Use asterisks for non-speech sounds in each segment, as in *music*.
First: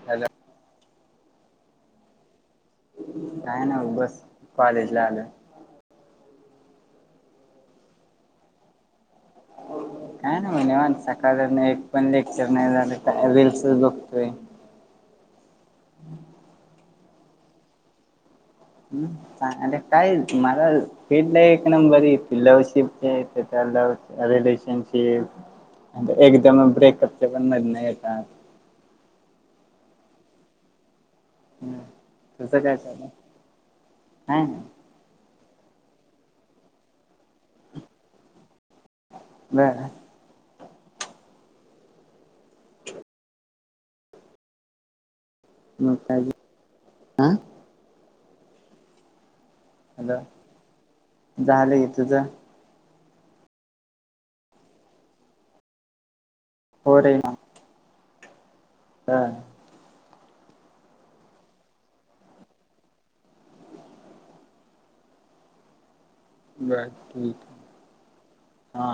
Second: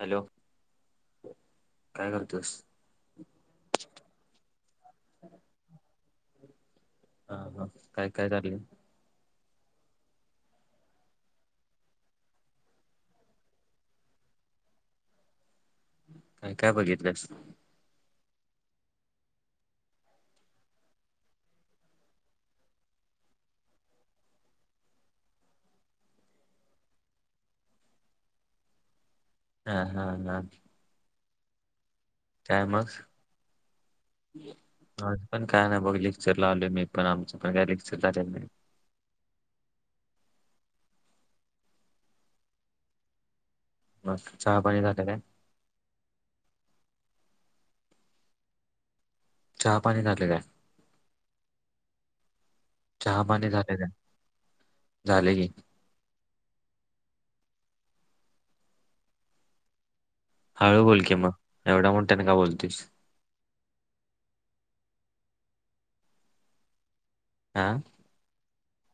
Hello काय करतोस? काय नाय बस कॉलेज ला आलोय. हा हा काय काय करालय? काय नाय ब निवांत सकाळधरण एक पण लेक्चर नाही झालं काय रील्सच बघतोय. काय काय बघितलंस? हुं आ आता काय मला फेड एक नंबरी लवशिप *unintelligible* लव रिलेशनशिप एकदा मग ब्रेकअपचे पण मदन येतात. हा, हा, हा हम् तुझं काय चालू हाय काही नाही मी पण काय नाही बघ लेक्चरला आलोय मी पण आमचं पण काय लेक्चर झालेल नाही बर बस चहा पाणी झाल काय मग काय अजून आ चहा पाणी झालं काय झाल की तुझं चहापाणी झालय काय झालं की होय रे ना हा हळू बोल की मग एवढ्या मोठ्यान‌‌ का बोलतेस *unintelligible* बस ठीक हा आहे हा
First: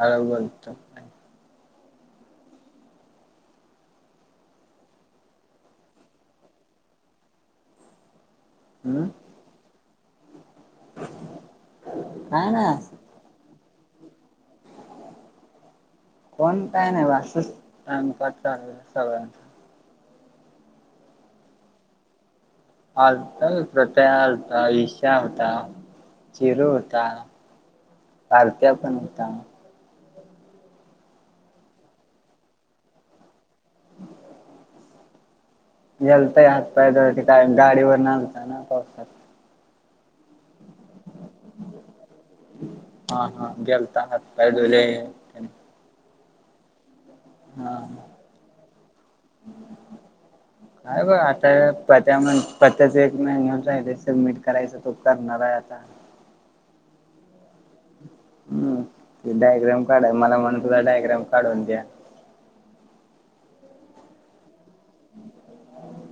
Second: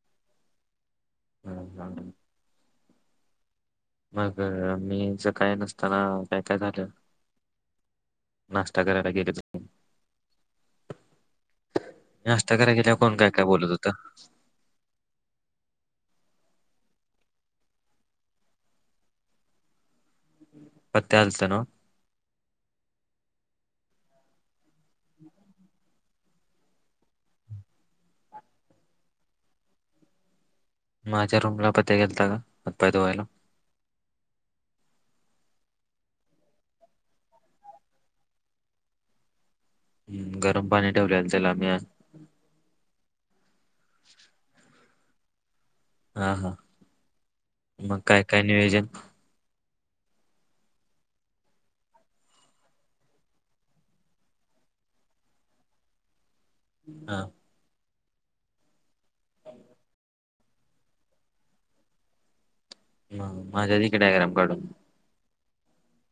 हळु बोलतोय नाही हा, ह मग मीच सकाळी नसताना काय काय झालं नाश्ता हम्म करला गेलच काय नाश्ता नाही कराला असं गेल्यावर कोण काय, काय बोलत होत का? कोण काही नाही बघ टाईमपास चालू सगळ्यांचा पत्या आलता नव्ह आलता पत्त्या आलता विश्या आलता चिरू होता परत्या पण होता माझ्या रूमला पत्या गेलता हातपाय धुवायला गेलता हातपाय धुहायला तिथं गाडीन वर आलता ना पावसात हम्म घर हा, हा गेलता हातपाय दुहाईले हा, हा मग काय, काय नियोजन *unintelligible* काय मग आता पत्या म्हण पत्याच एक महिन्याचं आहे सबमिट करायच तो करणार आहे आता हा हम्म डायग्राम काढाय‌ मला म्हणला डायग्राम काढून द्या मग माझ दि की डायग्राम काढून *unintelligible*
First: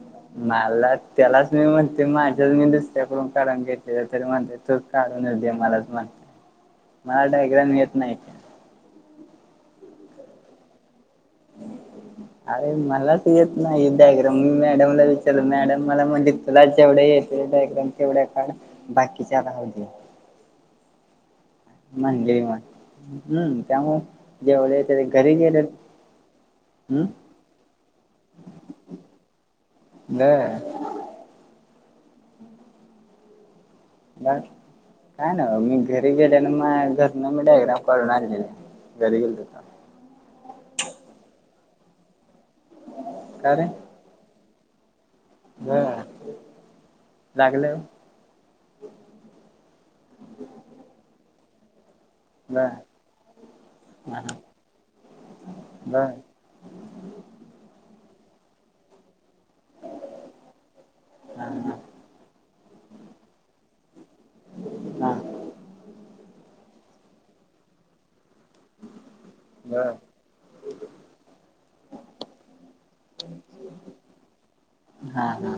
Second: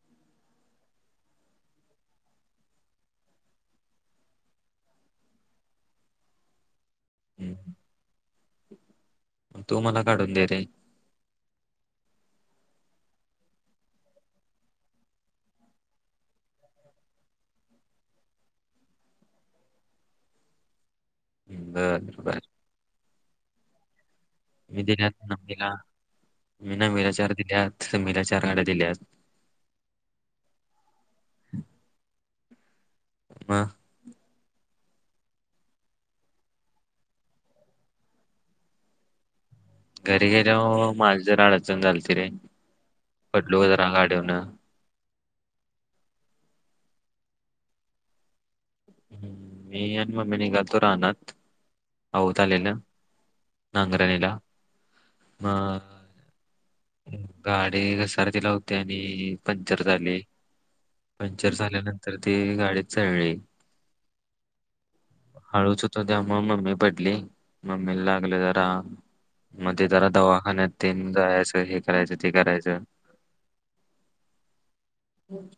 मला त्यालाच मी म्हणतोय माझं मी दुसऱ्याकडून काढून घेतलेलं तरी म्हणते तूच काढ काढून न दे मलाच म्हणतोय *unintelligible* मला हम्म डायग्राम येत नाही मग तू मला काढून दे रे अरे मलाच येत नाही डायग्राम मी मॅडमला विचारुन मॅडम मला म्हणज तुलाच एवढे एकदम डायग्राम तेवढ्या काढ बाकीच्या राहू दे *unintelligible* बर बर म्हणजे मग हम्म त्यामुळ‌ जेवढ मी ते दिल्यात घरी गेले नमीला मी हम्म नमीला चार दिल्यात संमीला चार आठ दिल्यात बर म मग काय ना मी घरी गेल्यान माझ घर न डायग्राम काढून आणलेलं घरी गेल त सन झालत ति रे का पडलो रे जरा गाडीवरन बर लागलं मी आणि मम्मी निघातो रानात आऊत आलेलं बर नांगरणीला मग बर गाडी घसारतीला हुती आणि पंक्चर झाली हा पंक्चर हा झाल्यानंतर ती गाडी चळली हा हळूचूत त्या म मम्मी पदली मम्मी लाग तरा मग ते बर जला दवाखान्यात तन जायचं हे करायचं ते करायचं हा हा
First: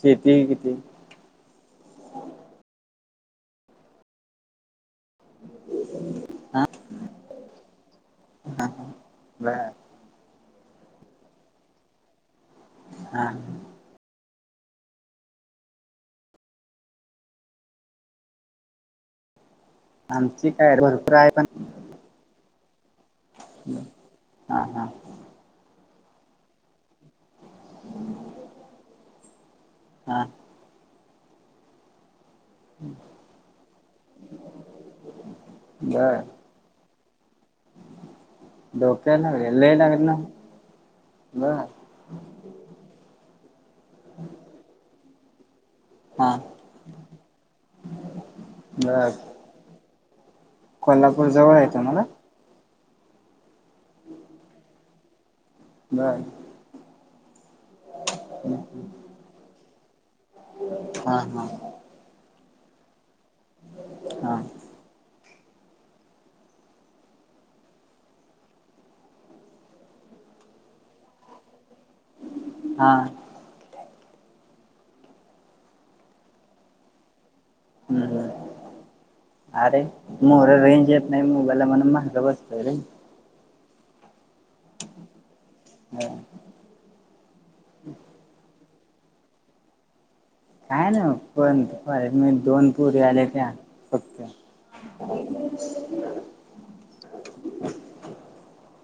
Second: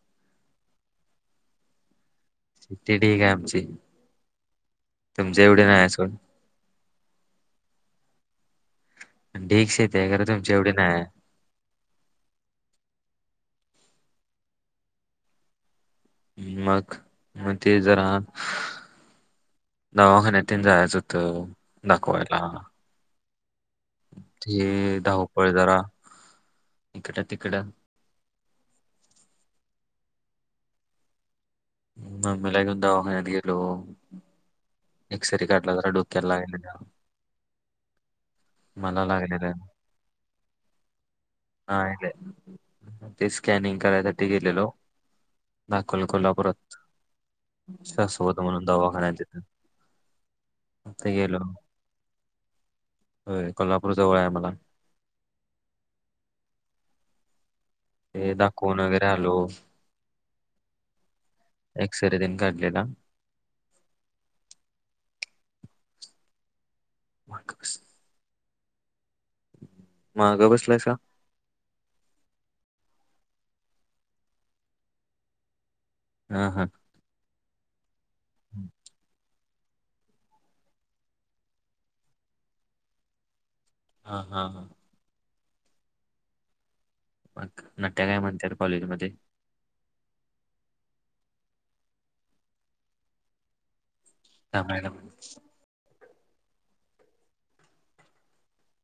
शेती किती चितीे ठी का आमची तुमचे एवढे नाही असून हा हा बर ्स येत खरं तुमच्या एवढी नाही हा मग मग ते जरा आमची दवाखान्यात काय जायचं भरपूर आहे पण होतं दाखवायला हा हा हे धावपळ जरा इकड तिकडं हा आमेलागे दवाघ गेल एक्सरी काटला तर बर डुकलाग डोक्या ना ललेटग ना बर हा ते स्कॅनिंग करायसाठी गेलेलो दाखल करला हा परत शस होत म्हणून दवाखान्या बर येतं कोल्हापूर जवळ येतं मला हो कोल्हापूर जवळ आहे मला बाय ते दाखवून वगैरे आलो हा हा एक्सरे देन का ला हा वारकस म गबसलाय का हा हा हा हम् हम हम्म अरे मोर रेंज येत नाही मोबाईलला म्हण महागा बसत रे हा हा हा हा मग नाट्या काय म्हणते कॉलेज मध्ये काय ना पणर मी दोन पुरी आले त्या फक्त हा म *unintelligible*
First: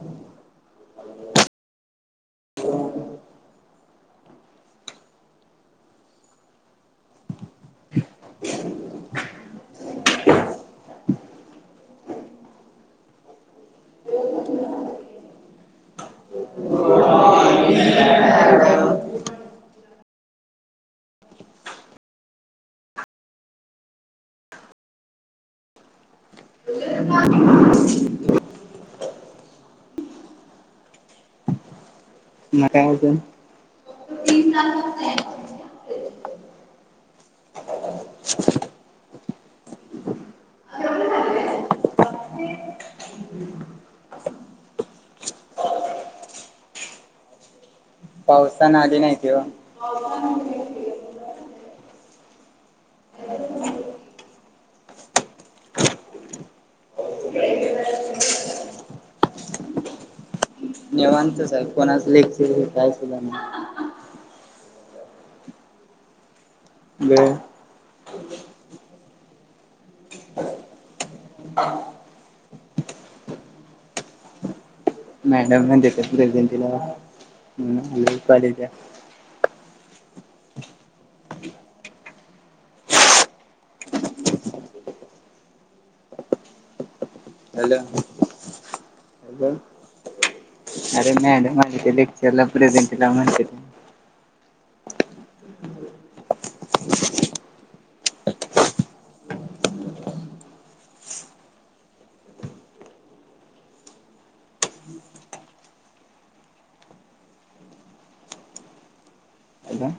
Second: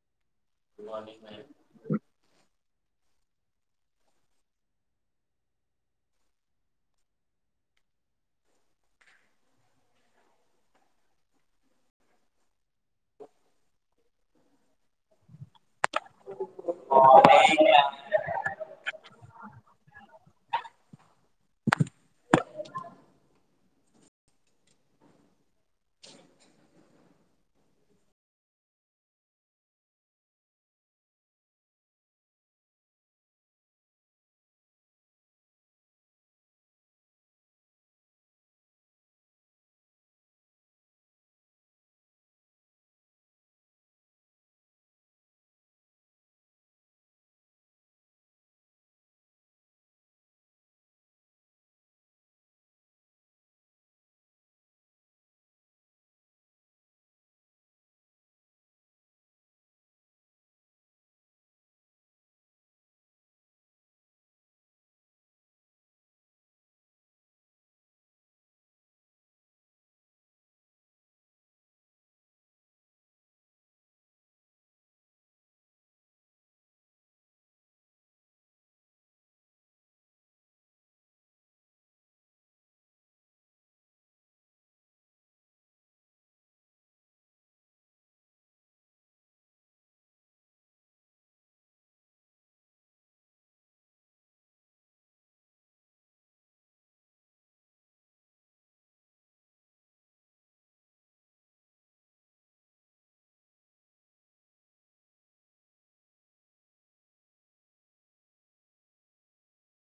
ह गुड मॉर्निंग मॅम *unintelligible* हो *unintelligible* म कायत *unintelligible* पावसान आली नाहीतीव मवत साहेब कोणाच लेख हे काय सुध ब मॅडम गजंटीन कॉज हला अजून अरे मॅडम आल्या लेक्चर प्रेझेंटी ला म्हणत्यात हॅलो